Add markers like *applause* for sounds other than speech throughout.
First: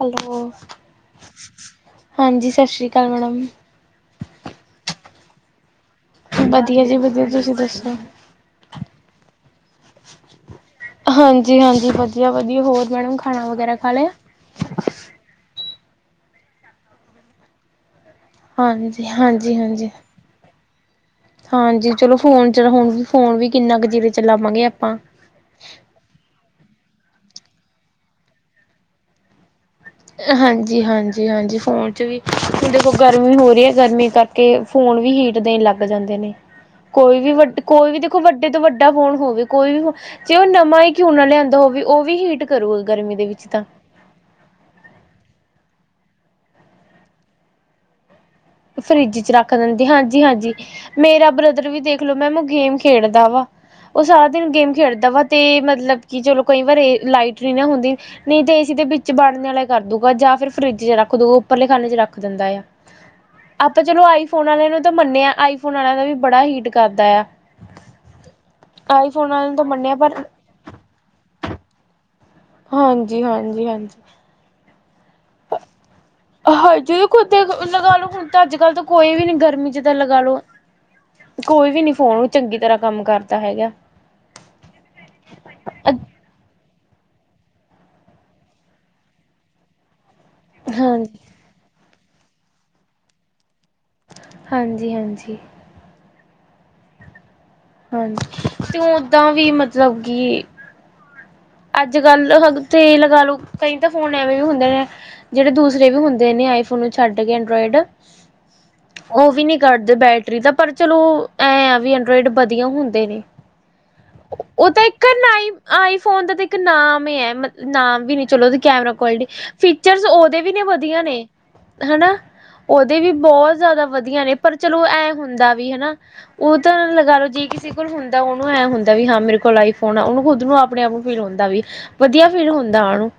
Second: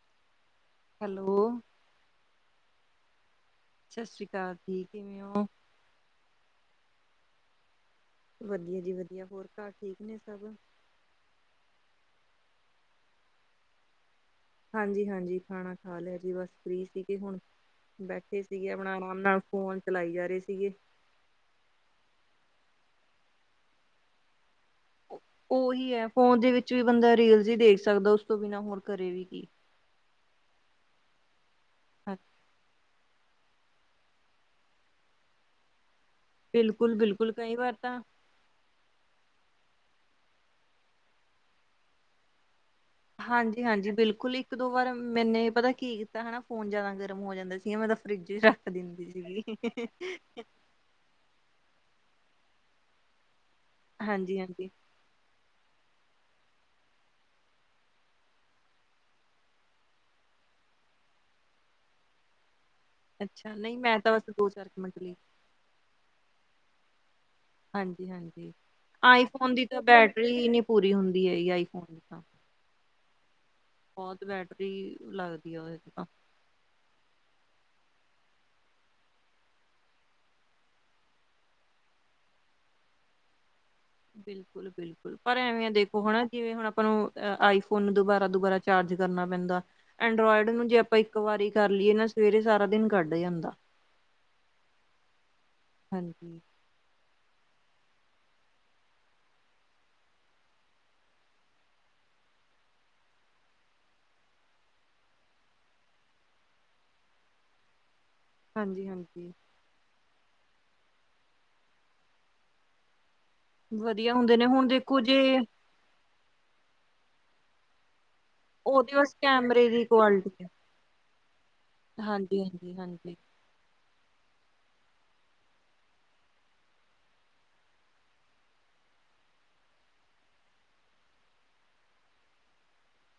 Hello. Hello. ਹਾਂਜੀ ਸ਼ਾਸਰੀ ਅਕਾਲ ਮੈਡਮ। ਸ਼ਾਸਰੀ ਕਾਲ ਜੀ ਕਿਵੇਂ ਓ? ਵਧੀਆ ਜੀ ਵਧੀਆ ਤੁਸੀਂ ਦੱਸੋ। ਵਧੀਆ ਜੀ ਵਧੀਆ ਹੋਰ ਘਰ ਠੀਕ ਨੇ ਸਭ? ਹਾਂਜੀ-ਹਾਂਜੀ ਵਧੀਆ-ਵਧੀਆ ਹੋਰ ਮੈਡਮ ਖਾਣਾ ਵਗੈਰਾ ਖਾ ਲਿਆ? ਹਾਂਜੀ-ਹਾਂਜੀ, ਖਾਣਾ ਖਾ ਲਿਆ ਜੀ ਬਸ ਫਰੀ ਸੀਗੇ ਹੁਣ, ਬੈਠੇ ਸੀਗੇ ਆਪਣਾ ਹਾਂਜੀ ਆਰਾਮ ਨਾਲ ਹਾਂਜੀ ਫੋਨ ਹਾਂਜੀ ਚਲਾਈ ਜਾ ਰਹੇ ਸੀਗੇ। ਹਾਂਜੀ ਚਲੋ ਫੋਨ ਹੁਣ ਫੋਨ ਵੀ ਕਿੰਨਾ ਕੁ ਚਿਰੇ ਚਲਾਵਾਂਗੇ ਆਪਾਂ। ਉਹੀ ਹੈ ਫੋਨ ਦੇ ਵਿੱਚ ਵੀ ਬੰਦਾ ਰੀਲਜ਼ ਹੀ ਦੇਖ ਸਕਦਾ ਉਸ ਤੋਂ ਬਿਨਾਂ ਹੋਰ ਕਰੇ ਵੀ ਕੀ। ਹਾਂਜੀ ਹਾਂਜੀ ਹਾਂਜੀ ਫੋਨ 'ਚ ਵੀ, ਹੁਣ ਦੇਖੋ ਗਰਮੀ ਹੋ ਰਹੀ ਹੈ ਗਰਮੀ ਕਰ ਕੇ ਫੋਨ ਵੀ ਹੀਟ ਦੇਣ ਲੱਗ ਜਾਂਦੇ ਨੇ। ਕੋਈ ਬਿਲਕੁਲ-ਬਿਲਕੁਲ ਵੀ ਕਈ ਵੱਡ ਵਾਰ ਕੋਈ ਵੀ ਤਾਂ ਦੇਖੋ ਵੱਡ ਤੋਂ ਵੱਡਾ ਫੋਨ ਹੋਵੇ ਕੋਈ ਵੀ ਹੋਵ ਜੇ ਉਹ ਨਵਾਂ ਹੀ ਕਿਉ ਨਾ ਲਿਆਂਦਾ ਹੋਵੇ ਉਹ ਵੀ ਹੀਟ ਇੱਕ ਆ ਰੋਜ ਗਰਮੀ ਦੇ ਵਿੱਚ ਤਾਂ ਹਾਂਜੀ-ਹਾਂਜੀ ਬਿਲਕੁਲ ਈ ਇੱਕ-ਦੋ ਵਾਰ ਮੈਨੇ ਪਤਾ ਕੀ ਕੀਤਾ ਹਨਾ ਫੋਨ ਜਿਆਦਾ ਗਰਮ ਹੋ ਜਾਂਦਾ ਸੀਗਾ ਮੈਂ ਤਾਂ ਫਰਿੱਜ ਚ ਰੱਖ ਦਿੰਦੀ ਫਰਿੱਜ ਚ ਸੀਗੀ। ਰੱਖ ਦਿੰਦੇ ਹਾਂਜੀ-ਹਾਂਜੀ। ਮੇਰਾ ਬ੍ਰਦਰ ਵੀ ਦੇਖਲੋ ਮੈਮ ਉਹ ਗੇਮ ਖੇਡਦਾ ਵਾ, ਉਹ ਸਾਰਾ ਦਿਨ ਹਾਂਜੀ-ਹਾਂਜੀ। ਗੇਮ ਖੇਡਦਾ ਦਾ ਵਾ 'ਤੇ ਮਤਲਬ ਕਿ ਚਲੋ ਕਈ ਵਾਰੀ ਲਾਈਟ ਨਹੀਂ ਨਾ ਹੁੰਦੀ ਨਹੀਂ ਤੇ ਏਸੀ ਤੇ ਵਿੱਚ ਵੜਨ ਆਲਾ ਕਰ ਦੂਗਾ ਜਾਂ ਫਿਰ ਫਰਿੱਜ ਚ ਰੱਖ ਦੂਗਾ ਉੱਪਰਲੇ ਖਾਨੇ ਚ ਰੱਖ ਦਿੰਦਾ ਆ। ਅੱਛਾ ਨਹੀਂ ਆਪਾਂ ਮੈਂ ਚਲੋ ਤਾਂ ਆਈ ਬਸ ਫੋਨ ਦੋ ਚਾਰ ਵਾਲਿਆਂ ਨੂੰ ਕੁ ਤਾਂ ਮਿੰਟ ਲਈ ਮੰਨੇ ਆ ਆਈ ਫੋਨ ਵਾਲਿਆਂ ਦਾ ਵੀ ਬੜਾ ਹੀਟ ਕਰਦਾ ਆ। ਹਾਂਜੀ-ਹਾਂਜੀ, ਆਈ ਆਈਫੋਨ ਵਾਲਿਆਂ ਫੋਨ ਨੂੰ ਦੀ ਤਾਂ ਮੰਨਿਆ ਪਰ ਬੈਟਰੀ ਹੀ ਨੀ ਪੂਰੀ ਹੁੰਦੀ ਏ ਆਈ ਫੋਨ ਦੀ ਤਾਂ। ਹਾਂਜੀ ਹਾਂਜੀ ਹਾਂਜੀ। ਬਹੁਤ ਬੈਟਰੀ ਲੱਗਦੀ ਆ ਉਹਦੇ ਤੇ ਤਾਂ। ਹਾਂਜੀ ਖੁਦ ਲਗਾ ਲ ਲੋ ਹੁਣ ਤਾਂ ਅੱਜ ਕੱਲ ਤਾਂ ਕੋਈ ਵੀ ਨੀ ਗਰਮੀ ਚ ਤਾਂ ਲਗਾ ਲੋ। ਕੋਈ ਵੀ ਨੀ ਫੋਨ ਉਹ ਚੰਗੀ ਤਰ੍ਹਾਂ ਕੰਮ ਕਰਦਾ ਹੈਗਾ। ਬਿਲਕੁਲ-ਬਿਲਕੁਲ, ਪਰ ਐਵੇਂ ਆ ਦੇਖੋ ਹੁਨ ਜਿਵੇਂ ਹੁਣ ਆਪਾਂ ਨੂੰ ਆਈ ਫੋਨ ਦੁਬਾਰਾ-ਦੁਬਾਰਾ ਚਾਰਜ ਕਰਨਾ ਪੈਂਦਾ, ਐਂਡਰੋਇਡ ਨੂੰ ਜੇ ਆਪਾਂ ਹਾਂਜੀ ਇੱਕ ਵਾਰੀ ਕਰ ਲਈਏ ਨਾ ਸਵੇਰੇ ਸਾਰਾ ਦਿਨ ਕੱਢ ਜਾਂਦਾ। ਹਾਂਜੀ-ਹਾਂਜੀ। ਹਾਂਜੀ ਹਾਂਜੀ, ਤੇ ਓਦਾਂ ਵੀ ਮਤਲਬ ਕੀ- ਅੱਜਕੱਲ ਹ ਤੇ ਲਗਾ ਲਓ ਕਈ ਤੇ ਫੋਨ ਐਵੇਂ ਵੀ ਹੁੰਦੇ ਨੇ- ਜਿਹੜੇ ਦੂਸਰੇ ਵੀ ਹੁੰਦੇ ਨੇ ਆਈਫੋਨ ਨੂੰ ਛੱਡ ਕੇ ਐਂਡਰਾਇਡ, ਹਾਂਜੀ ਹਾਂਜੀ ਉਹ ਵੀ ਨੀ- ਕੱਢਦੇ ਬੈਟਰੀ ਦਾ ਪਰ ਚਲੋ, ਐਂ ਆ ਵੀ ਐਂਡਰਾਇਡ ਵਧੀਆ ਹੁੰਦੇ ਨੇ। ਵਧੀਆ ਹੁੰਦੇ ਨੇ ਹੁਣ ਉਹ ਤਾਂ ਦੇਖੋ ਇੱਕ ਜੇ ਨਾ ਆਈਫੋਨ ਦਾ ਤੇ ਇੱਕ ਨਾਮ ਈ ਐ ਮ ਨਾਮ ਵੀ ਨੀ ਚਲੋ ਉਹਦੀ ਕੈਮਰਾ ਉਹਦੇ ਵਾਸਤੇ ਕੁਆਲਿਟੀ, ਕੈਮਰੇ ਦੀ ਫੀਚਰ ਉਹਦੇ ਕੁਆਲਿਟੀ ਹੈ। ਵੀ ਨੇ ਵਧੀਆ ਨੇ। ਹਨਾ, ਹਾਂਜੀ ਹਾਂਜੀ ਹਾਂਜੀ ਉਹਦੇ ਵੀ ਬਹੁਤ ਜਿਆਦਾ ਵਧੀਆ ਨੇ ਪਰ ਚਲੋ ਐ ਹੁੰਦਾ ਵੀ ਹਨਾ ਉਹ ਤਾਂ ਲਗਾ ਲਓ ਜੇ ਕਿਸੇ ਕੋਲ ਹੁੰਦਾ ਉਹਨੂੰ ਐਂ ਹੁੰਦਾ ਵੀ ਹਾਂ ਮੇਰੇ ਕੋਲ ਆਈ ਫੋਨ ਆ ਉਹਨੂੰ ਖੁਦ ਨੂੰ ਆਪ ਆਪਣੇ ਆਪ ਨੂੰ ਫੀਲ ਹੁੰਦਾ ਵੀ, ਵਧੀਆ ਫੀਲ ਹੁੰਦਾ ਉਹਨੂੰ।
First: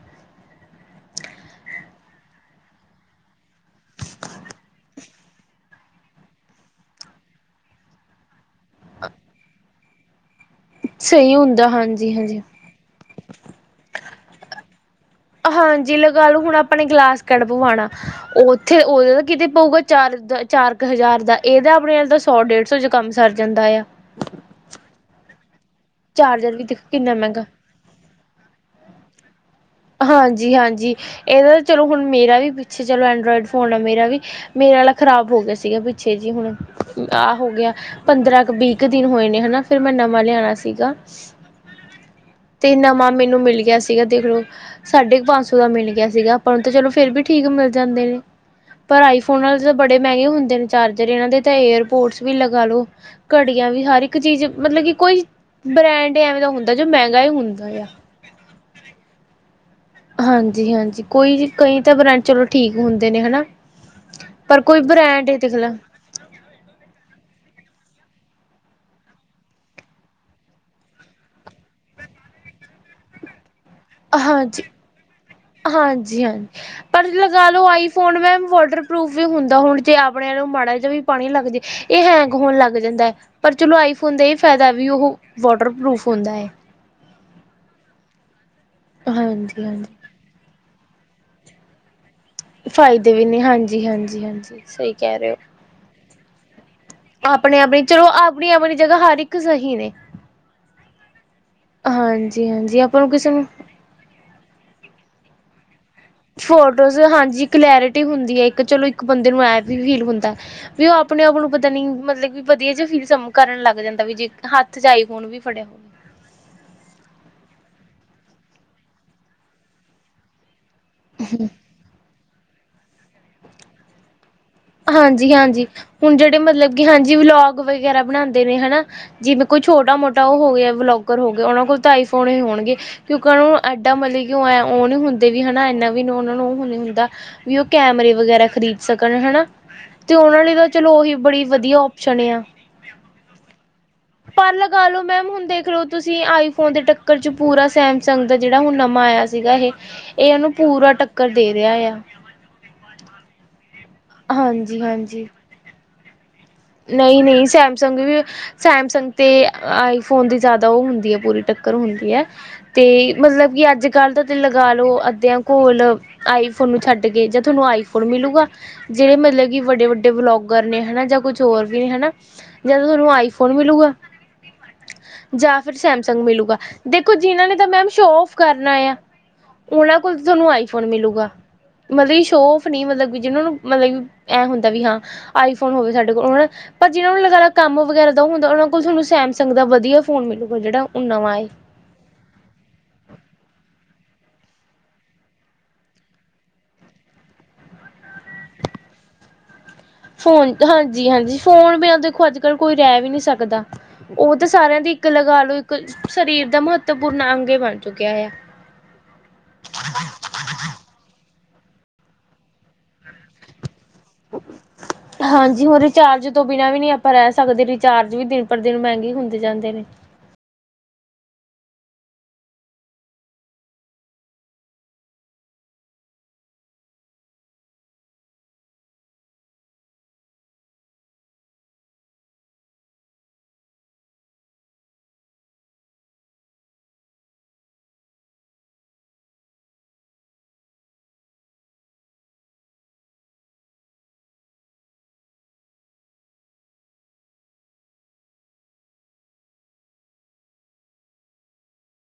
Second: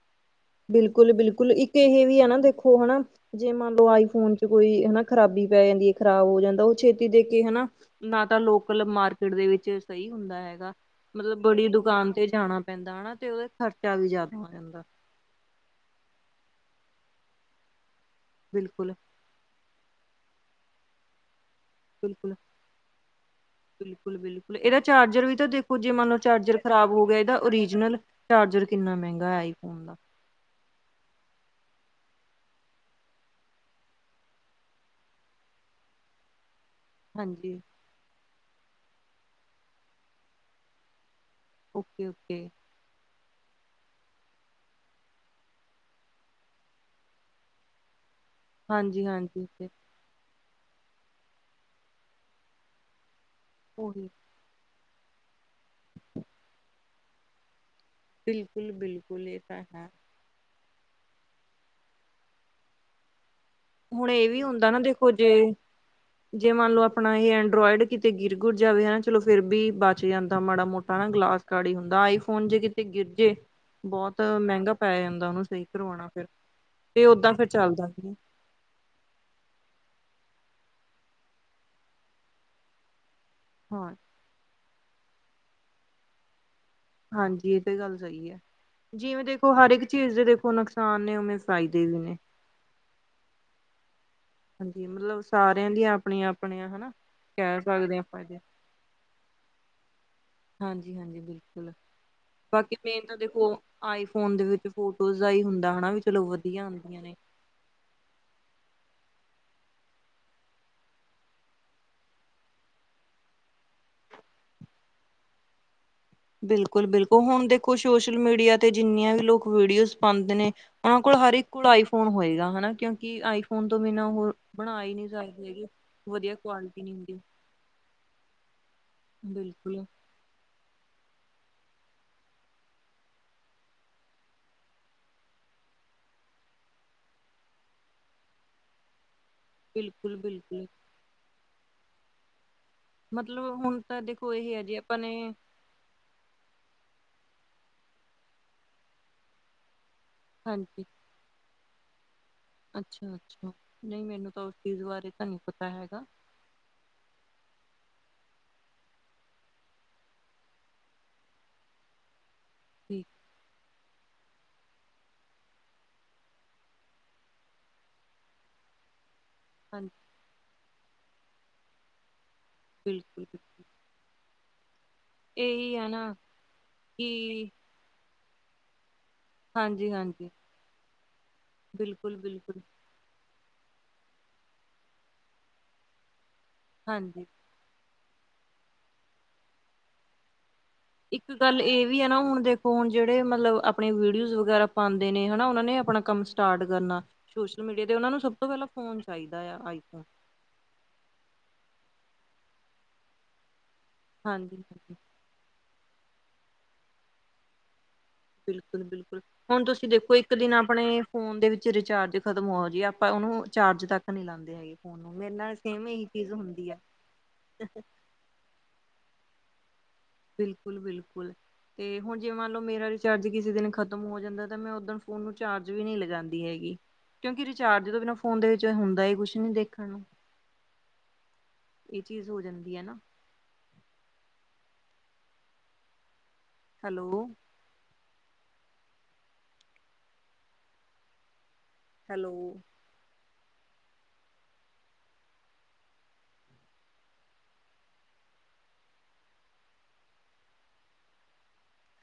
ਬਿਲਕੁਲ-ਬਿਲਕੁਲ ਇੱਕ ਇਹੇ ਵੀ ਆ ਨਾ ਦੇਖੋ ਹਨਾ ਜੇ ਮੰਨ ਲਓ ਆਈ ਫੋਨ ਚ ਕੋਈ ਹਨਾ ਖਰਾਬੀ ਪੈ ਜਾਂਦੀ ਹੈ ਖ਼ਰਾਬ ਹੋ ਜਾਂਦਾ ਉਹ ਛੇਤੀ ਦੇ ਕੇ ਹਨਾ ਨਾ ਤਾਂ ਲੋਕਲ ਮਾਰਕੀਟ ਦੇ ਵਿੱਚ ਸਹੀ ਹੁੰਦਾ ਹੈਗਾ, ਸਹੀ ਮਤਲਬ ਬੜੀ ਹੁੰਦਾ ਦੁਕਾਨ ਹਾਂਜੀ ਤੇ ਹਾਂਜੀ ਜਾਣਾ ਪੈਂਦਾ ਹਨਾ ਤੇ ਉਹਦਾ ਖਰਚਾ ਵੀ ਜ਼ਿਆਦਾ ਹੋ ਜਾਂਦਾ। ਹਾਂਜੀ ਲਗਾ ਲੋ ਹੁਣ ਆਪਾਂ ਨੇ ਗਲਾਸ ਕਾਰਡ ਪਵਾਣਾ ਉੱਥੇ ਬਿਲਕੁਲ। ਉਹਦੇ ਕਿਤੇ ਪਊਗਾ ਚਾਰ ਦਾ ਚਾਰ ਕੁ ਹਜ਼ਾਰ ਦਾ ਇਹਦਾ ਆਪਣੇ ਨਾਲ ਤਾਂ ਬਿਲਕੁਲ, ਸੌ ਡੇਢ ਸੌ ਚ ਕੰਮ ਸਰ ਜਾਂਦਾ ਆ। ਬਿਲਕੁਲ-ਬਿਲਕੁਲ ਇਹਦਾ ਚਾਰਜਰ ਵੀ ਤਾਂ ਦੇਖੋ ਜੇ ਮੰਨ ਲੋ ਚਾਰਜਰ ਵੀ ਦੇਖੋ ਖਰਾਬ ਹੋ ਕਿੰਨਾ ਗਿਆ ਇਹਦਾ ਮਹਿੰਗਾ ਓਰੀਜਨਲ ਚਾਰਜਰ ਕਿੰਨਾ ਮਹਿੰਗਾ ਹੈ ਆਈ ਫੋਨ ਦਾ। ਹਾਂਜੀ-ਹਾਂਜੀ, ਇਹਦਾ ਚਲੋ ਹੁਣ ਮੇਰਾ ਵੀ ਪਿੱਛੇ ਚਲੋ ਐਂਡਰੋਇਡ ਫੋਨ ਆ ਮੇਰਾ ਵੀ। ਮੇਰੇ ਆਲਾ ਖ਼ਰਾਬ ਹੋ ਗਿਆ। ਸੀਗਾ ਪਿੱਛੇ ਜੀ ਹੁਣ। ਆਹ ਹੋ ਹਾਂਜੀ ਗਿਆ ਪੰਦਰਾਂ ਕੁ ਵੀਹ - ਕੁ ਦਿਨ ਹੋਏ ਨੇ ਹਨਾ। ਫਿਰ ਮੈਂ ਨਵਾਂ ਲਿਆਣਾ ਸੀਗਾ। Okay- okay. ਤੇ ਨਵਾਂ ਮੈਨੂੰ ਮਿਲ ਗਿਆ ਸੀਗਾ ਦੇਖ ਲਓ। ਸਾਢੇ ਕੁ ਪੰਜ ਸੌ ਦਾ ਮਿਲ ਗਿਆ ਸੀਗਾ। ਪਰ ਹੁਣ ਤਾਂ ਚਲੋ ਫਿਰ ਵੀ ਠੀਕ ਮਿਲ ਜਾਂਦੇ ਨੇ। ਪਰ ਹਾਂਜੀ-ਹਾਂਜੀ ਆਈਫੋਨਾ ਦੇ ਤਾਂ ਬੜੇ ਮੈਗੇ ਹੁੰਦੇ ਨੇ। ਚਾਰਜਰ ਏਨਾਂ ਦੇ ਤਾਂ ਏਅਰਪੋਰਟਸ ਵੀ ਲਗਾ ਲੋ। ਘੜੀਆਂ ਵੀ ਹਰ ਉਹੀ ਇੱਕ ਚੀਜ਼ ਮਤਲਬ ਕੀ। ਕੋਈ ਬ੍ਰੈਂਡ ਐਵੇਂ ਦਾ ਹੁੰਦਾ ਜੋ ਮੈਗਾ ਈ ਹੁੰਦਾ ਆ। ਬਿਲਕੁਲ - ਬਿਲਕੁਲ ਏ ਤਾਂ ਹੈ। ਹਾਂਜੀ - ਹਾਂਜੀ ਕੋਈ ਕਈ ਤਾਂ ਬ੍ਰਾਂਡ ਚਲੋ ਠੀਕ ਹੁੰਦੇ ਨੇ ਹਨਾ। ਹੁਣ ਏ ਵੀ ਪਰ ਹੁੰਦਾ ਨਾ ਕੋਈ ਦੇਖੋ। ਜੇ ਬ੍ਰੈਂਡ ਹੀ ਦਿਖਲਾ ਜੇ ਮੰਨ ਲਓ ਆਪਣਾ ਏ ਐਂਡਰੋਇਡ ਕਿਤੇ ਗਿਰ ਗੁਰ ਜਾਵੇ ਹਨਾ ਚਲੋ। ਫੇਰ ਵੀ ਬਚ ਜਾਂਦਾ ਮਾੜਾ ਮੋਟਾ ਨਾ ਗਲਾਸ। ਕੜੀ ਹੁੰਦਾ ਆਈਫੋਨ ਜੇ ਕਿਤੇ ਗਿਰ ਜੇ ਬੋਤ ਹਾਂਜੀ, ਮੈਗਾ ਪੈ ਜਾਂਦਾ। ਓਨੂੰ ਸਈ ਕਰਵਾਣਾ ਫਿਰ ਹਾਂਜੀ-ਹਾਂਜੀ। ਤੇ ਓਦਾਂ ਫਿਰ ਚੱਲਦਾ ਵੀ ਨੀ। ਪ੍ਰੂਫ ਵੀ ਹੁੰਦਾ। ਹੁਣ ਜੇ ਆਪਣੇ ਨੂੰ ਮਾੜਾ ਜਿਆ ਵੀ ਪਾਣੀ ਲੱਗ ਜਾ। ਇਹ ਹੈਂਗ ਹੋਣ ਲੱਗ ਜਾਂਦਾ ਏ। ਪਰ ਚਲੋ ਹਾਂ ਆਈਫੋਨ ਦਾ ਏ ਫੈਦਾ ਵੀ ਓ ਵਾਟਰਪਰੂਫ ਹੁੰਦਾ ਏ। ਹਾਂਜੀ ਏ ਤੇ ਗੱਲ ਸਈ ਆ। ਜਿਵੇਂ ਦੇਖੋ ਹਰ ਇੱਕ ਹਾਂਜੀ-ਹਾਂਜੀ ਚੀਜ਼ ਦੇ ਦੇਖੋ ਨਾ। ਨੁਕਸਾਨ ਨੇ ਉਨੇ ਫਾਈਦੇ ਦੇ ਵੀ ਨੇ। ਫਾਇਦੇ ਵੀ ਨੇ ਹਾਂਜੀ -ਹਾਂਜੀ -ਹਾਂਜੀ। ਹਾਂਜੀ ਮਤਲਬ ਸਾਰਿਆਂ ਦੀਆਂ ਆਪਣੀਆਂ - ਆਪਣੀਆਂ ਹਨਾ। ਆਪਣੀ ਕਹਿ - ਆਪਣੀ ਸਕਦੇ ਹਾਂ ਚਲੋ ਆਪਾਂ ਇਹਦੇ ਆਪਣੀ -ਆਪਣੀ ਜਗ੍ਹਾ ਹਰ ਇੱਕ ਸਹੀ ਨੇ। ਹਾਂਜੀ -ਹਾਂਜੀ ਬਿਲਕੁਲ ਬਾਕੀ। ਹਾਂਜੀ-ਹਾਂਜੀ ਆਪਾਂ ਮੇਨ ਨੂੰ ਤਾਂ ਕਿਸੇ ਨੂੰ ਦੇਖੋ ਆਈਫੋਨ ਦੇ ਵਿੱਚ ਫੋਟੋਜ਼ ਦਾ ਈ ਹੁੰਦਾ ਹੋਨਾ ਵੀ। ਚਲੋ ਵਧੀਆ ਫੋਟੋਜ਼ ਆਉਂਦੀਆਂ ਨੇ ਹਾਂਜੀ ਕਲੈਰਿਟੀ ਹੁੰਦੀ ਏ। ਇੱਕ ਚਲੋ ਇੱਕ ਬੰਦੇ ਨੂੰ ਐ ਵੀ ਫੀਲ ਹੁੰਦਾ। ਵੀ ਓ ਆਪਣੇ ਆਪ ਨੂੰ ਪਤਾ ਨੀ ਮਤਲਬ ਕਿ ਵਧੀਆ ਜਾ ਫੀਲ ਕਰਨ ਲੱਗ ਜਾਂਦਾ ਵੀ ਜੇ ਹੱਥ 'ਚ ਆਈ ਫੋਨ। ਵੀ ਫੜਿਆ। ਬਿਲਕੁਲ -ਬਿਲਕੁਲ ਹੁਣ ਦੇਖੋ ਸੋਸ਼ਲ ਮੀਡੀਆ ਤੇ ਜਿੰਨੀਆਂ ਵੀ ਲੋਕ ਵੀਡੀਓਜ਼ ਪਾਂਦੇ ਨੇ। ਓਨਾਂ ਕੋਲ ਹਰ ਇੱਕ ਕੋਲ ਆਈ ਫੋਨ ਹੋਏਗਾ ਹਨਾ। ਕਿਉਂਕਿ ਆਈਫੋਨ ਤੋਂ ਬਿਨਾਂ ਓ ਹਾਂਜੀ- ਹਾਂਜੀ। ਹੁਣ ਜੇੜੇ ਮਤਲਬ ਕੁਆਲਿਟੀ ਕੀ ਨੀ ਹਾਂਜੀ ਹੁੰਦੀ ਵਲੋਗ ਵਗੈਰਾ ਬਣਾਂਦੇ ਨੇ ਹਨਾ। ਜਿਵੇਂ ਕੋਈ ਛੋਟਾ ਮੋਟਾ ਓ ਹੋ ਗਿਆ ਵਲੋਗਰ ਹੋ ਗਿਆ। ਓਨਾਂ ਕੋਲ ਤਾਂ ਆਈਫੋਨ ਹੋਣਗੇ। ਕਿਉਂਕਿ। ਓਨਾਂ ਨੂੰ ਐਡਾ ਮਲਬ ਕਿਉਂ ਓ ਨੀ ਹੁੰਦੇ ਵੀ ਹਨਾ। ਏਨਾ ਵੀ ਓਨਾਂ ਨੂੰ ਓ ਨ ਹੁੰਦਾ। ਵੀ ਓ ਕੈਮਰੇ ਵਗੈਰਾ ਖ਼ਰੀਦ ਸਕਣ ਹਨਾ। ਤੇ ਓਨਾਂ ਲਈ ਬਿਲਕੁਲ-ਬਿਲਕੁਲ-ਬਿਲਕੁਲ ਤਾਂ ਚਲੋ। ਓ ਬੜੀ ਵਧੀਆ ਓਪਸ਼ਨ ਆ। ਮਤਲਬ ਹੁਣ ਤਾਂ ਦੇਖੋ ਪਰ ਇਹ ਹੈ ਜੀ ਲਗਾ ਆਪਾਂ ਲੋੋ ਨੇ ਮੈਮ ਹੁਣ ਦੇਖ ਲਓ ਤੁਸੀਂ ਆਈਫੋਨ ਦੇ ਟੱਕਰ 'ਚ ਪੂਰਾ ਸੈਮਸੰਗ ਦਾ ਜਿਹੜਾ ਹੁਣ ਨਵਾਂ ਆਇਆ ਸੀਗਾ। ਇਹ ਇਹ ਉਹਨੂੰ ਪੂਰਾ ਟੱਕਰ ਦੇ ਰਿਹਾ ਏ। ਅੱਛਾ- ਅੱਛਾ ਨਹੀਂ ਮੈਨੂੰ ਤਾਂ ਉਸ ਹਾਂਜੀ ਚੀਜ਼ ਬਾਰੇ ਤਾਂ ਹਾਂਜੀ ਨਹੀਂ ਪਤਾ ਹੈਗਾ। ਨਹੀਂ- ਨਹੀਂ ਸੈਮਸੰਗ ਵੀ। ਸੈਮਸੰਗ - ਆਈਫੋਨ ਦੀ ਜ਼ਿਆਦਾ ਉਹ ਹੁੰਦੀ ਹੈ। ਪੂਰੀ। ਟੱਕਰ ਹੁੰਦੀ। ਤੇ ਠੀਕ ਮਤਲਬ ਕਿ ਅੱਜ। ਕੱਲ੍ਹ ਦਾ ਤੁ ਲਗਾ ਲੋ ਅੱਧਿਆਂ ਕੋਲ ਆਈਫੋਨ ਨੂੰ ਛੱਡ ਕੇ। ਜਾਂ ਤਾਨੂੰ ਆਈਫੋਨ ਮਿਲੂਗਾ। ਜੇੜੇ ਮਤਲਬ। ਵੱਡੇ ਹਾਂਜੀ ਵੱਡੇ ਵਲੋਗਰ ਨੇ ਹਨਾ। ਜਾਂ ਕੁਛ ਹੋਰ ਵੀ ਨੇ ਹਨਾ ਜਾਂ ਤਾਨੂੰ ਆਈਫੋਨ ਬਿਲਕੁਲ-ਬਿਲਕੁਲ ਮਿਲੂਗਾ ਜਾਂ ਫਿਰ ਇਹੀ ਹੈ ਨਾ ਸੈਮਸੰਗ ਮਿਲੂਗਾ। ਕਿ ਦੇਖੋ ਜਿਨਾਂ ਨੇ ਤਾਂ ਮੈਮ ਸ਼ੋ ਓਫ ਕਰਨਾ ਆ ਓਨਾਂ ਕੋਲ ਹਾਂਜੀ-ਹਾਂਜੀ ਤਾਨੂੰ ਆਈਫੋਨ ਮਿਲੂਗਾ। ਮਤਲਬ ਕਿ ਸ਼ੋ ਬਿਲਕੁਲ-ਬਿਲਕੁਲ ਓਫ ਨੀ ਮਤਲਬ ਜਿਨਾਂ ਨੂੰ ਮਲਬ ਕਿ ਐਂ ਹੁੰਦਾ ਵੀ ਹਾਂ। ਆਈਫੋਨ ਹੋਵੇ ਸਾਡੇ ਕੋਲ ਹੁਣ ਪਰ ਜਿਨਾਂ ਨੂੰ ਹਾਂਜੀ ਲੱਗ ਕੰਮ ਵਗੈਰਾ ਦਾ ਹੁੰਦਾ ਓਨਾਂ ਕੋਲ ਤਾਨੂੰ ਸੈਮਸੰਗ ਦਾ ਵਧੀਆ ਫੋਨ ਮਿਲੁਗਾ। ਜੇੜਾ ਇੱਕ ਗੱਲ ਏ ਵੀ ਨਾ। ਹੁਣ ਦੇਖੋ ਹੁਣ ਜੇੜੇ ਮਲਬ ਆਪਣੇ ਵੀਡੀਓਸ ਵਗੈਰਾ ਪਾਂਦੇ ਨੇ ਹਨਾ। ਓਨਾਂ ਨੇ ਆਪਣਾ ਕੰਮ ਸਟਾਰਟ ਕਰਨਾ। ਸੋਸ਼ਲ ਮੀਡੀਆ ਤੇ ਓਨਾਂ ਨੂੰ ਸਭ ਤੋਂ ਪੈਲਾਂ ਫੋਨ ਚਾਈਦਾ ਆ ਆਈਫੋਨ। ਫੋਨ ਹਾਂਜੀ -ਹਾਂਜੀ ਫੋਨ ਬਿਨਾ ਦੇਖੋ ਅੱਜ - ਕੱਲ ਕੋਈ ਰੈ ਵੀ ਨੀ ਸਕਦਾ। ਓ ਤਾਂ ਹਾਂਜੀ ਸਾਰਿਆਂ ਦੀ ਹਾਂਜੀ ਇੱਕ ਲਗਾ ਲੋ ਇੱਕ ਸਰੀਰ ਦਾ ਮਹੱਤਵਪੂਰਨ ਅੰਗ ਈ ਬਣ ਚੁੱਕਿਆ ਆ। ਬਿਲਕੁਲ -ਬਿਲਕੁਲ ਹੁਣ ਤੁਸੀਂ ਦੇਖੋ ਇੱਕ ਦਿਨ ਆਪਣੇ ਫੋਨ ਦੇ ਵਿੱਚ ਰਿਚਾਰਜ ਖ਼ਤਮ ਹੋ ਜੇ ਆਪਾਂ ਓਨੂੰ ਚਾਰਜ ਤੱਕ- ਨਹੀਂ ਲਾਉਂਦੇ ਹੈਗੇ ਫੋਨ ਨੂੰ ਮੇਰੇ ਨਾਲ ਹਾਂਜੀ ਹੁਣ ਸੇਮ ਇਹੀ ਰਿਚਾਰਜ ਚੀਜ਼ ਹੁੰਦੀ ਆ। ਉਹ ਵੀ ਦਿਨ ਪਰ ਦਿਨ ਮਹਿੰਗੇ ਹੁੰਦੇ ਜਾਂਦੇ ਨੇ ਬਿਲਕੁਲ ਬਿਲਕੁਲ। ਤੇ ਹੁਣ ਜੇ ਮੰਨ ਲਓ ਮੇਰਾ ਰਿਚਾਰਜ ਕਿਸੇ ਦਿਨ ਖ਼ਤਮ ਹੋ ਜਾਂਦਾ ਤਾਂ ਮੈਂ ਓਦਣ ਫੋਨ ਨੂੰ ਚਾਰਜ ਵੀ ਨਹੀਂ ਲਗਾਉਂਦੀ ਹੈਗੀ। ਕਿਉਂਕਿ ਰਿਚਾਰਜ ਤੋਂ ਬਿਨਾਂ ਫੋਨ ਦੇ ਹੁੰਦਾ ਕੁਛ ਨੀ ਦੇਖਣ ਕੀ। ਇਹ ਚੀਜ਼ ਹੋ ਜਾਂਦੀ ਹੈ ਨਾ। ਹੈਲੋ। ਹੈਲੋ।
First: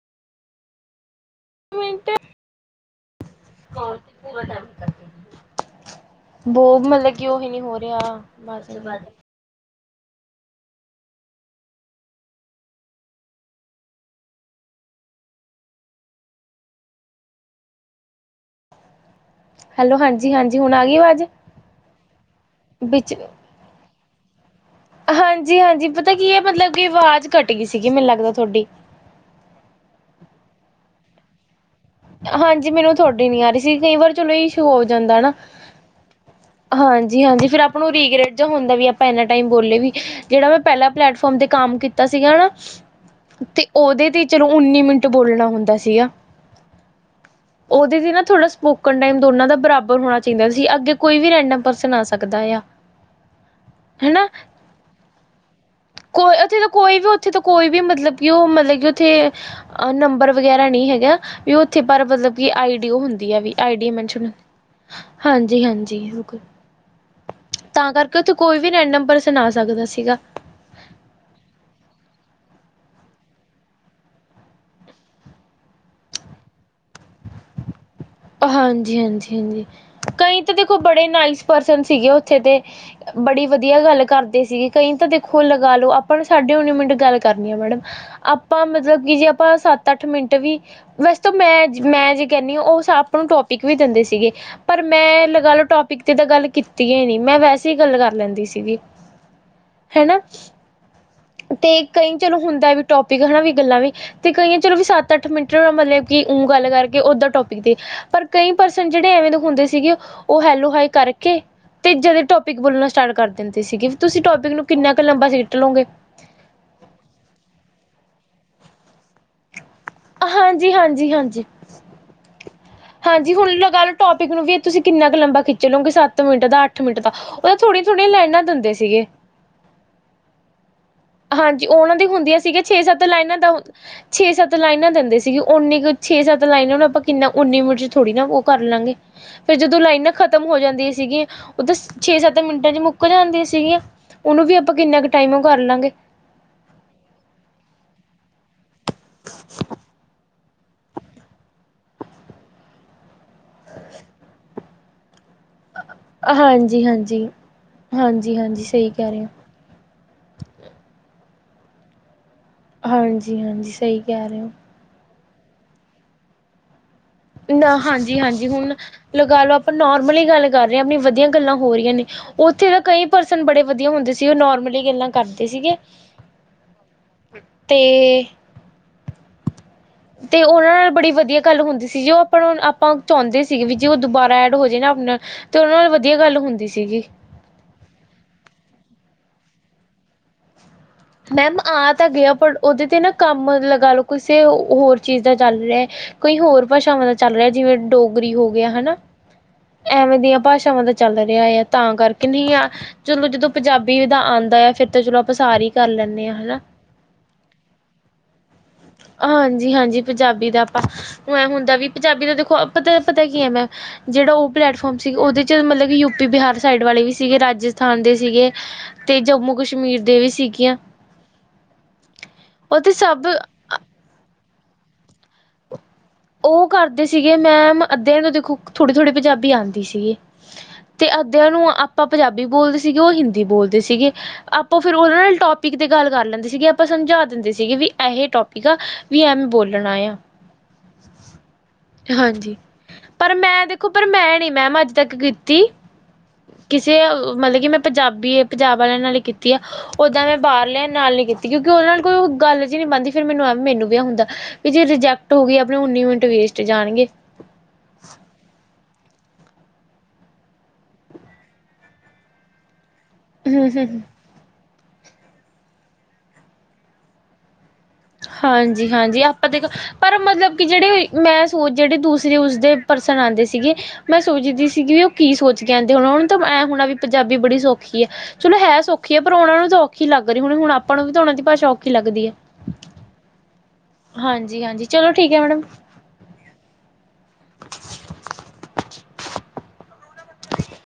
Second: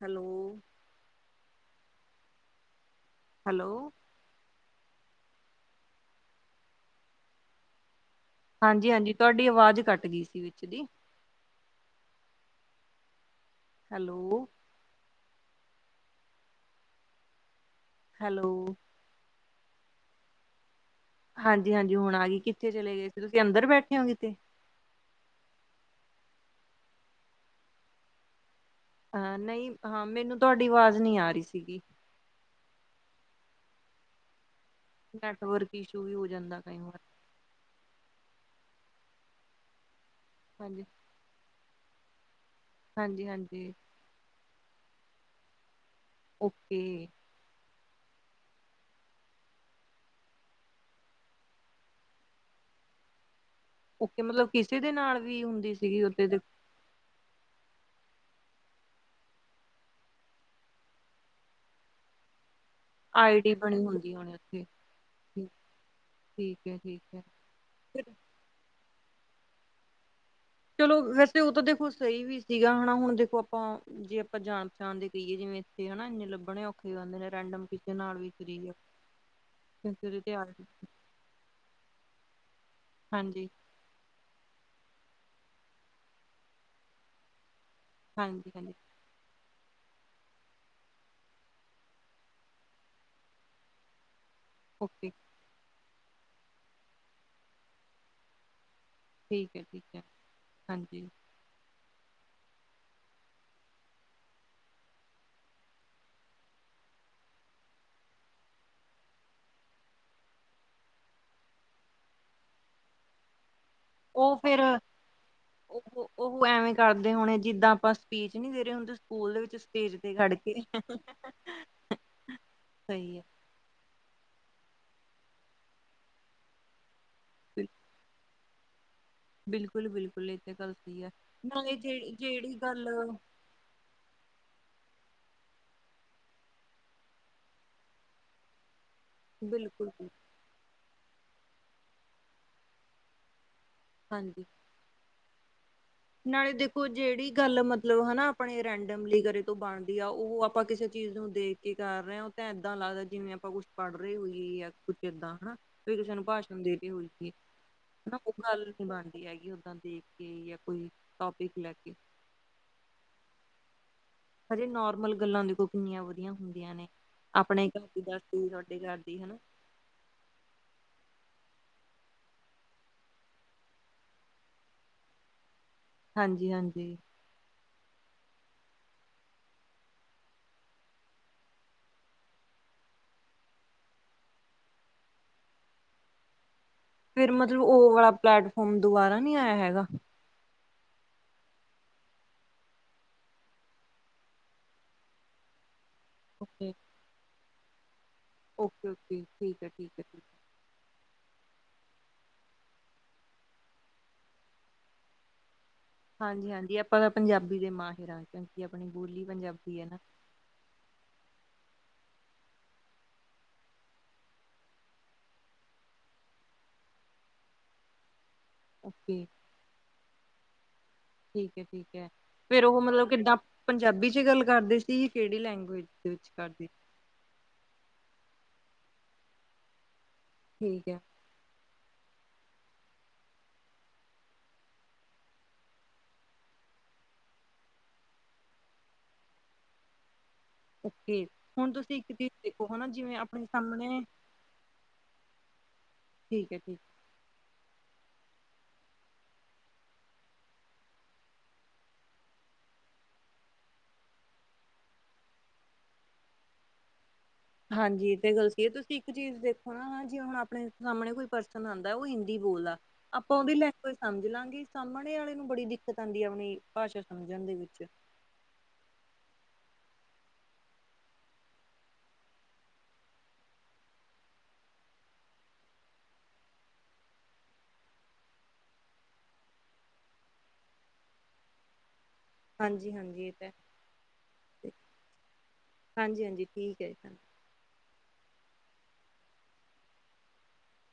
ਹੈਲੋ। ਮਿੰਟ ਹਾਂ। ਹੈਲੋ ਬਹੁਤ ਮਤਲਬ ਕਿ ਹੀ ਨੀ ਹੋ ਰਿਹਾ ਬਸ ਹਾਂਜੀ ਹਾਂਜੀ ਤੁਹਾਡੀ ਆਵਾਜ਼ ਘੱਟ ਗਈ ਸੀ ਵਿੱਚ ਜੀ ਹੈਲੋ। ਹੈਲੋ। ਹੈਲੋ ਹਾਂਜੀ ਹਾਂਜੀ ਹੁਣ ਆ ਗਈ ਆਵਾਜ। ਹਾਂਜੀ ਹਾਂਜੀ ਹੁਣ ਆ ਗਈ ਕਿੱਥੇ ਚਲੇ ਗਏ ਸੀ ਤੁਸੀਂ ਅੰਦਰ ਬੈਠੇ ਹੋ ਕਿਤੇ। ਹਾਂਜੀ ਹਾਂਜੀ ਪਤਾ ਕੀ ਹੈ ਮਤਲਬ ਕਿ ਆਵਾਜ਼ ਘੱਟ ਗਈ ਸੀਗੀ ਮੈਨੂੰ ਲੱਗਦਾ ਤੁਹਾਡੀ। ਅਹ ਨਹੀਂ ਹਾਂ ਮੈਨੂੰ ਤੁਹਾਡੀ ਆਵਾਜ਼ ਨਹੀਂ ਆ ਰਹੀ ਸੀਗੀ। ਹਾਂਜੀ ਮੈਨੂੰ ਤੁਹਾਡੀ ਨੀ ਆ ਰਹੀ ਸੀ ਕਈ ਵਾਰ ਚਲੋ ਇਸ਼ੂ ਹੋ ਜਾਂਦਾ ਹਨਾ ਨੈਟਵਰਕ ਇਸ਼ੂ ਵੀ ਹੋ ਜਾਂਦਾ ਕਈ ਵਾਰ ਹਾਂਜੀ ਹਾਂਜੀ ਫਿਰ ਆਪ ਆਪ ਨੂੰ ਰੀਗ੍ਰੈਟ ਜਾਂ ਹੁੰਦਾ ਵੀ ਆਪਾਂ ਇਹਨਾ ਟਾਈਮ ਬੋਲੇ ਵੀ ਜਿਹੜਾ ਮੈਂ ਹਾਂਜੀ ਪਹਿਲਾ ਪਲੇੈਟਫਾਰਮ ਤੇ ਕੰਮ ਕੀਤਾ ਸੀਗਾ ਹਾਂਜੀ ਤੇ ਹਾਂਜੀ ਉਹਦੇ ਤੇ ਚਲੋ ਉੱਨੀ ਮਿੰਟ ਬੋਲਣਾ ਹੁੰਦਾ ਸੀਗਾ। ਓਕੇ। ਉਹਦੇ ਤੇ ਨਾ ਥੋੜ੍ਹਾ ਸਪੋਕਨ ਟਾਈਮ ਦੋਨਾਂ ਦਾ ਬਰਾਬਰ ਹੋਣਾ ਚਾਹੀਦਾ ਸੀ ਅੱਗੇ ਕੋਈ ਵੀ ਰੈਂਡਮ ਪਰਸਨ ਆ ਸਕਦਾ ਆ। ੳਕੇ ਹਨਾ ਮਤਲਬ ਕਿਸੇ ਦੇ ਨਾਲ ਵੀ ਹੁੰਦੀ ਸੀ। ਕੋਈ ਉੱਥੇ ਤਾਂ ਕੋਈ ਵੀ ਉੱਥੇ ਤਾਂ ਕੋਈ ਵੀ ਮਤਲਬ ਕਿ ਉਹ ਮਤਲਬ ਕਿ ਉੱਥੇ ਨੰਬਰ ਵਗੈਰਾ ਨਹੀਂ ਹੈਗਾ ਵੀ ਉੱਥੇ ਪਰ ਮਤਲਬ ਕਿ ਆਈ ਹੁੰਦੀ ਆ ਆਈ ਵੀ ਡੀ ਬਣੀ ਆਈਡੀ ਹੁੰਦੀ ਮੇਂਸ਼ਨ ਹੋਣੀ ਉੱਥੇ ਠੀਕ ਹਾਂਜੀ ਹਾਂਜੀ ਬਿਲਕੁਲ। ਠੀਕ ਹੈ ਠੀਕ ਹੈ ਤਾਂ ਫਿਰ ਕਰਕੇ ਉੱਥੇ ਕੋਈ ਵੀ ਨੈਂ ਨੰਬਰ ਸੁਣਾ ਸਕਦਾ ਸੀਗਾ। ਚਲੋ ਵੈਸੇ ਉਹ ਤਾਂ ਦੇਖੋ ਸਹੀ ਵੀ ਸੀਗਾ। ਹਨਾ ਹੁਣ ਦੇਖੋ ਆਪਾਂ ਜੇ ਆਪਾਂ ਜਾਣ ਪਛਾਣਦੇ ਕਹੀਏ ਜਿਵੇਂ ਇੱਥੇ ਹਨਾ ਇੰਨੇ ਲੱਭਣੇ ਔਖੇ ਜਾਂਦੇ ਨੇ ਰੈਂਡਮ ਕਿਸੇ ਨਾਲ ਵੀ। ਤੁਰੀ ਜਾਓ ਹਾਂਜੀ-ਹਾਂਜੀ। ਹਾਂਜੀ ਕਿਉਂਕਿ ਉਹਦੇ ਤੇ ਕਈ ਆ ਤਾਂ ਦੇਖੋ ਬੜੇ ਨਾਈਸ ਪਰਸਨ ਸੀਗੇ ਉੱਥੇ ਦੇ। ਹਾਂਜੀ। ਵਧੀਆ ਗੱਲ ਕਰਦੇ ਸੀਗੇ। ਕਈ ਤਾਂ ਦੇਖੋ ਲਗਾ ਲਓ ਆਪਾਂ ਨੂੰ ਸਾਡੇ ਉਨੀ ਮਿੰਟ ਗੱਲ ਕਰਨੀ ਆ ਮੈਡਮ। ਹਾਂਜੀ ਆਪਾਂ ਹਾਂਜੀ ਮਤਲਬ ਕਿ ਜੇ ਆਪਾਂ ਸੱਤ ਅੱਠ ਮਿੰਟ ਵੀ। ਵੈਸ ਮੈਂ-ਮੈਂ ਜੇ ਕਹਿੰਦੀ ਹਾਂ। ਉਹ ਆਪ ਨੂੰ ਟੋਪਿਕ ਵੀ ਦਿੰਦੇ ਸੀਗੇ ਪਰ ਓਕੇ ਮੈਂ ਲੱਗਾ ਲੋ ਟੋਪਿਕ ਇੱਕ ਤਾਂ ਗੱਲ ਕੀਤੀ ਨੀ ਮੈਂ ਵੈਸੇ ਹੀ ਗੱਲ ਕਰ ਲੈਂਦੀ ਸੀਗੀ। ਠੀਕ ਹੈ ਠੀਕ ਹੈ ਹਾਂਜੀ ਤੇ ਕਈ ਚਲੋ ਹੁੰਦਾ ਵੀ ਟੋਪਿਕ ਹਨਾ ਵੀ ਗੱਲਾਂ ਵੀ ਤੇ ਕਈਆਂ ਚਲੋ ਵੀ ਸੱਤ ਅੱਠ ਮਿੰਟ ਮਤਲਬ ਕਿ ਗੱਲ ਕਰਕੇ ਓਦਾਂ ਟੋਪਿਕ ਤੇ। ਪਰ ਕਈ ਪਰਸਨ ਜਿਹੜੇ ਐਵੇਂ ਦੇ ਹੁੰਦੇ ਸੀਗੇ ਉਹ ਹੈਲੋ ਹਾਈ ਕਰਕੇ ਤੇ ਜਦ ਟੋਪਿਕ ਬੋਲਣਾ ਸਟਾਰਟ ਕਰ ਦਿੰਦੇ ਸੀਗੇ ਤੁਸੀਂ ਉਹ ਟੋਪਿਕ ਫੇਰ ਨੂੰ ਕਿੰਨਾ ਕੁ ਲੰਬਾ ਸੀਟ ਲੋਂਗੇ ਉਹ ਉਹ ਐਵੇਂ ਕਰਦੇ ਹੋਣੇ ਜਿੱਦਾਂ ਆਪਾਂ ਸਪੀਚ ਨਹੀਂ ਦੇ ਰਹੇ ਹੁੰਦੇ ਸਕੂਲ ਦੇ ਵਿੱਚ ਸਟੇਜ ਤੇ ਖੜ ਕੇ। ਹਾਂਜੀ ਹਾਂਜੀ ਹਾਂਜੀ ਸਹੀ ਹੈ ਹਾਂਜੀ ਹੁਣ ਲੱਗਾ ਲਓ ਟੋਪਿਕ ਨੂੰ ਵੀ ਇਹ ਤੁਸੀਂ ਕਿੰਨਾ ਕੁ ਲੰਬਾ ਖਿੱਚ ਲਓਗੇ ਸੱਤ ਮਿੰਟ ਦਾ ਅੱਠ ਮਿੰਟ ਦਾ। ਉਹਦਾ ਬਿਲ ਥੋੜੀਆਂ ਥੋੜੀਆਂ ਲਾਈਨਾਂ ਦਿੰਦੇ ਸੀਗੇ। ਬਿਲਕੁਲ- ਬਿਲਕੁਲ ਇੱਥੇ ਗਲਤੀ ਹੈ। ਹਾਂਜੀ, ਨਾਲੇ ਉਹਨਾਂ ਦੀ ਜਿਹੜੀ ਹੁੰਦੀਆਂ ਜਿਹੜੀ ਸੀਗੀਆ ਛੇ ਗੱਲ ਸੱਤ ਲਾਈਨਾਂ ਦਾ ਛੇ ਸੱਤ ਲਾਈਨਾਂ ਦਿੰਦੇ ਸੀਗੇ ਉਨੀ ਕੁ ਛੇ ਸੱਤ ਲਾਈਨਾਂ ਆਪਾਂ ਕਿੰਨਾ ਉੱਨੀ ਮਿੰਟ 'ਚ ਥੋੜ੍ਹੀ ਨਾ ਉਹ ਕਰ ਲਾਂਗੇ। ਫੇਰ ਜਦੋਂ ਬਿਲਕੁਲ ਲਾਈਨਾਂ ਖ਼ਤਮ ਹੋ ਜਾਂਦੀਆਂ ਸੀਗੀਆਂ, ਉਹ ਤਾਂ ਛੇ- ਸੱਤ ਮਿੰਟਾਂ 'ਚ ਮੁੱਕ ਜਾਂਦੀਆਂ ਸੀਗੀਆਂ। ਹਾਂਜੀ ਉਹਨੂੰ ਵੀ ਆਪਾਂ ਕਿੰਨਾ ਕੁ ਟਾਈਮ ਕਰ ਲਾਂਗੇ। ਨਾਲੇ ਦੇਖੋ ਜਿਹੜੀ ਗੱਲ ਮਤਲਬ ਹਨਾ ਆਪਣੇ ਰੈਂਡਮਲੀ ਘਰੇ ਤੋਂ ਬਣਦੀ ਆ। ਉਹ ਆਪਾਂ ਕਿਸੇ ਚੀਜ਼ ਨੂੰ ਦੇਖ ਕੀ ਕਰ ਰਹੇ, ਉਹ ਤਾਂ ਏਦਾਂ ਲੱਗਦਾ ਜਿਵੇਂ ਆਪਾਂ ਕੁੱਛ ਪੜ੍ਹ ਰਹੇ ਹੋਈਏ। ਜਾਂ ਕੁੱਛ ਕਿੱਦਾਂ ਹਨਾ ਵੀ ਕਿਸੇ ਨੂੰ ਭਾਸ਼ਣ ਦੇ ਰਹੇ ਹਾਂਜੀ-ਹਾਂਜੀ। ਹੋਗੀ, ਹਾਂਜੀ-ਹਾਂਜੀ ਗੱਲ ਨਹੀਂ ਸਹੀ ਕਹਿ ਰਹੇ ਬਣਦੀ ਹੈਗੀ। ਓਦਾਂ ਦੀ। ਜੇ ਜਾਂ ਕੋਈ ਟੋਪਿਕ ਲੈ ਕੇ। ਹਾਂਜੀ-ਹਾਂਜੀ, ਸਹੀ ਕਹਿ ਰਹੇ ਹੋ। ਹਜੇ ਨੋਰਮਲ ਗੱਲਾਂ ਦੇਖੋ ਕਿੰਨੀਆਂ ਵਧੀਆ ਹੁੰਦੀਆਂ ਨੇ। ਆਪਣੇ ਨਾ, ਘਰ ਦੀ ਹਾਂਜੀ-ਹਾਂਜੀ ਦੱਸਦੀ ਹੁਣ ਤੁਹਾਡੇ ਘਰ ਦੀ ਹਨਾ ਲਗਾ ਲਓ ਆਪਾਂ ਨੋਰਮਲੀ ਗੱਲ ਕਰ ਰਹੇ ਹਾਂ। ਆਪਣੀ ਵਧੀਆ ਗੱਲਾਂ ਹੋ ਰਹੀਆਂ ਨੇ। ਉੱਥੇ ਤਾਂ ਕਈ ਪਰਸਨ ਬੜੇ ਵਧੀਆ ਹੁੰਦੇ ਸੀ। ਉਹ ਨੋਰਮਲੀ ਗੱਲਾਂ ਕਰਦੇ ਸੀਗੇ। ਹਾਂਜੀ-ਹਾਂਜੀ। ਤੇ ਤੇ ਉਹਨਾਂ ਨਾਲ ਬੜੀ ਵਧੀਆ ਗੱਲ ਹੁੰਦੀ ਸੀ। ਜੋ ਉਹ ਆਪਾਂ ਨੂੰ ਆਪਾਂ ਚਾਹੁੰਦੇ ਸੀਗੇ ਵੀ ਜੇ ਉਹ ਦੁਬਾਰਾ ਐਡ ਹੋ ਜਾਏ ਨਾ ਆਪਣਾ ਤੇ ਉਹਨਾਂ ਨਾਲ ਵਧੀਆ ਗੱਲ ਹੁੰਦੀ ਸੀਗੀ। ਫਿਰ ਮਤਲਬ, ਉਹ ਵਾਲਾ ਪਲੈਟਫਾਰਮ ਦੁਬਾਰਾ ਨਹੀਂ ਆਇਆ ਹੈਗਾ? ਮੈਮ ਆ ਤਾਂ ਗਿਆ, ਪਰ ਉਹਦੇ ਤੇ ਨਾ ਕੰਮ ਲਗਾ ਲਓ ਕਿਸੇ ਹੋਰ ਚੀਜ਼ ਦਾ ਚੱਲ ਰਿਹਾ। ਕੋਈ ਹੋਰ ਓਕੇ ਭਾਸ਼ਾਵਾਂ ਦਾ ਚੱਲ ਰਿਹਾ। ਜਿਵੇਂ ਡੋਗਰੀ ਹੋ ਗਿਆ। ਓਕੇ ਹਨਾ, ਓਕੇ ਠੀਕ ਹੈ ਠੀਕ ਹੈ ਠੀਕ ਐਵੇਂ ਦੀਆਂ ਭਾਸ਼ਾਵਾਂ ਦਾ। ਚੱਲ ਰਿਹਾ ਆ ਤਾਂ ਕਰਕੇ ਨਹੀਂ, ਚਲੋ ਜਦੋਂ ਪੰਜਾਬੀ ਦਾ ਆਉਂਦਾ ਆ ਫਿਰ ਤਾਂ ਚਲੋ ਆਪਾਂ ਸਾਰੇ ਹੀ। ਹਾਂਜੀ-ਹਾਂਜੀ ਆਪਾਂ ਤਾਂ ਪੰਜਾਬੀ ਦੇ ਮਾਹਿਰ ਹਾਂ। ਕਿਉਂਕਿ ਆਪਣੀ ਬੋਲੀ ਪੰਜਾਬੀ ਹੈ ਨਾ। ਹਾਂਜੀ-ਹਾਂਜੀ ਪੰਜਾਬੀ ਦਾ ਆਪਾਂ, ਹੁੰਦਾ ਵੀ ਪੰਜਾਬੀ ਦਾ, ਦੇਖੋ ਪਤਾ ਪਤਾ ਕੀ ਹੈ। ਮੈਂ ਜਿਹੜਾ ਉਹ ਪਲੈਟਫਾਰਮ ਸੀ ਉਹਦੇ 'ਚ ਮਤਲਬ ਕਿ ਯੂ ਪੀ, ਬਿਹਾਰ ਸਾਈਡ ਵਾਲੇ ਵੀ ਸੀਗੇ। ਰਾਜਸਥਾਨ ਦੇ ਸੀਗੇ। ਤੇ ਓਕੇ ਜੰਮੂ ਕਸ਼ਮੀਰ ਦੇ ਵੀ ਸੀਗੀਆਂ। ਠੀਕ ਹੈ। ਠੀਕ ਹੈ। ਫੇਰ ਉਹ ਤੇ ਮਤਲਬ ਸਭ ਕਿੱਦਾਂ? ਪੰਜਾਬੀ 'ਚ ਗੱਲ ਕਰਦੇ ਸੀ। ਕਿਹੜੀ ਲੈਂਗੁਏਜ ਵਿੱਚ ਉਹ ਕਰਦੇ। ਕਰਦੇ ਸੀਗੇ ਮੈਮ, ਅੱਧੇ ਦੇਖੋ ਥੋੜੀ- ਥੋੜੀ ਪੰਜਾਬੀ ਆਉਂਦੀ ਸੀਗੀ। ਠੀਕ ਹੈ। ਤੇ ਅੱਧਿਆਂ ਨੂੰ ਆਪਾਂ ਪੰਜਾਬੀ ਬੋਲਦੇ ਸੀਗੇ, ਉਹ ਹਿੰਦੀ ਬੋਲਦੇ ਸੀਗੇ। ਆਪਾਂ ਫਿਰ ਉਹਨਾਂ ਨਾਲ ਟੋਪਿਕ ਤੇ ਗੱਲ ਕਰ ਲੈਂਦੇ ਸੀਗੇ, ਆਪਾਂ ਸਮਝਾ ਦਿੰਦੇ ਸੀਗੇ। ਵੀ ਇਹ ਟੋਪਿਕ ਠੀਕ ਆ, ਵੀ ਐਵੇ ਬੋਲਣਾ ਆ। ਓਕੇ ਹੁਣ ਤੁਸੀਂ ਇੱਕ ਚੀਜ਼ ਹਾਂਜੀ, ਦੇਖੋ ਹਨਾ ਜਿਵੇਂ ਪਰ ਆਪਣੇ ਮੈਂ ਦੇਖੋ ਸਾਹਮਣੇ ਪਰ ਮੈਂ ਨਹੀਂ ਮੈਮ ਅੱਜ ਤੱਕ ਕੀਤੀ ਠੀਕ ਹੈ ਠੀਕ ਕਿਸੇ, ਮਤਲਬ ਕਿ ਮੈਂ ਪੰਜਾਬੀ, ਪੰਜਾਬ ਵਾਲਿਆਂ ਨਾਲ ਕੀਤੀ ਆ ਉਦਾਂ ਮੈਂ ਬਾਹਰ ਲਿਆ ਨਾਲ ਨਹੀਂ ਕੀਤੀ, ਕਿਉਂਕਿ ਉਹਨਾਂ ਨੂੰ ਕੋਈ ਗੱਲ 'ਚ ਨਹੀਂ ਮੰਨਦੀ ਫਿਰ ਮੈਨੂੰ ਵੀ ਹੁੰਦਾ ਜੇ ਰਿਜੈਕਟ ਹੋ ਗਈ, ਆਪਣੀ ਉਨੀ ਮਿੰਟ ਵੇਸਟ ਜਾਣਗੇ ਹਾਂਜੀ, ਤੇ ਇਹ ਗਲ ਸਹੀ, ਤੁਸੀਂ ਇੱਕ ਚੀਜ਼ ਦੇਖੋ, ਜੇ ਹੁਣ ਆਪਣੇ ਸਾਹਮਣੇ ਕੋਈ ਪਰਸਨ ਆਉਂਦਾ, ਉਹ ਹਿੰਦੀ ਬੋਲਦਾ ਆਪਾਂ ਉਹਦੀ ਹੂੰ ਹੂੰ ਲੈਗੁਏਜ ਹੂੰ। ਸਮਝ ਲਵਾਂਗੇ, ਸਾਹਮਣੇ ਵਾਲੇ ਨੂੰ ਬੜੀ ਦਿੱਕਤ ਆਉਂਦੀ ਹੈ ਆਪਣੀ ਭਾਸ਼ਾ ਸਮਝਣ ਦੇ ਵਿੱਚ ਹਾਂਜੀ -ਹਾਂਜੀ, ਆਪਾਂ ਦੇਖੋ ਪਰ ਮਤਲਬ ਕਿ ਜਿਹੜੇ, ਮੈਂ ਸੋਚ ਜਿਹੜੇ ਦੂਸਰੇ ਉਸਦੇ ਪਰਸਨ ਆਉਂਦੇ ਸੀਗੇ। ਮੈਂ ਸੋਚਦੀ ਸੀਗੀ ਵੀ ਉਹ ਕੀ ਸੋਚ ਕੇ ਆਂਉਦੇ ਹੋਣੇ-ਹੁਣ ਤਾਂ ਐਂ ਹੋਣਾ, ਵੀ ਪੰਜਾਬੀ ਬੜੀ ਸੌਖੀ ਹੈ। ਚਲੋ ਹੈ ਸੌਖੀ ਹੈ। ਪਰ ਉਹਨਾ ਨੂੰ ਤਾਂ ਔਖੀ ਲੱਗ ਰਹੀ ਹੋਣੀ, ਹੁਣ ਆਪਾਂ ਨੂੰ ਵੀ ਤਾਂ ਉਹਨਾਂ ਦੀ ਭਾਸ਼ਾ ਔਖੀ ਲੱਗਦੀ ਹੈ। ਹਾਂਜੀ-ਹਾਂਜੀ ਇਹ ਤਾਂ। ਹਾਂਜੀ-ਹਾਂਜੀ, ਚਲੋ ਠੀਕ ਹੈ। ਮੈਡਮ ਹਾਂਜੀ-ਹਾਂਜੀ ਠੀਕ ਹੈ। *inaudible*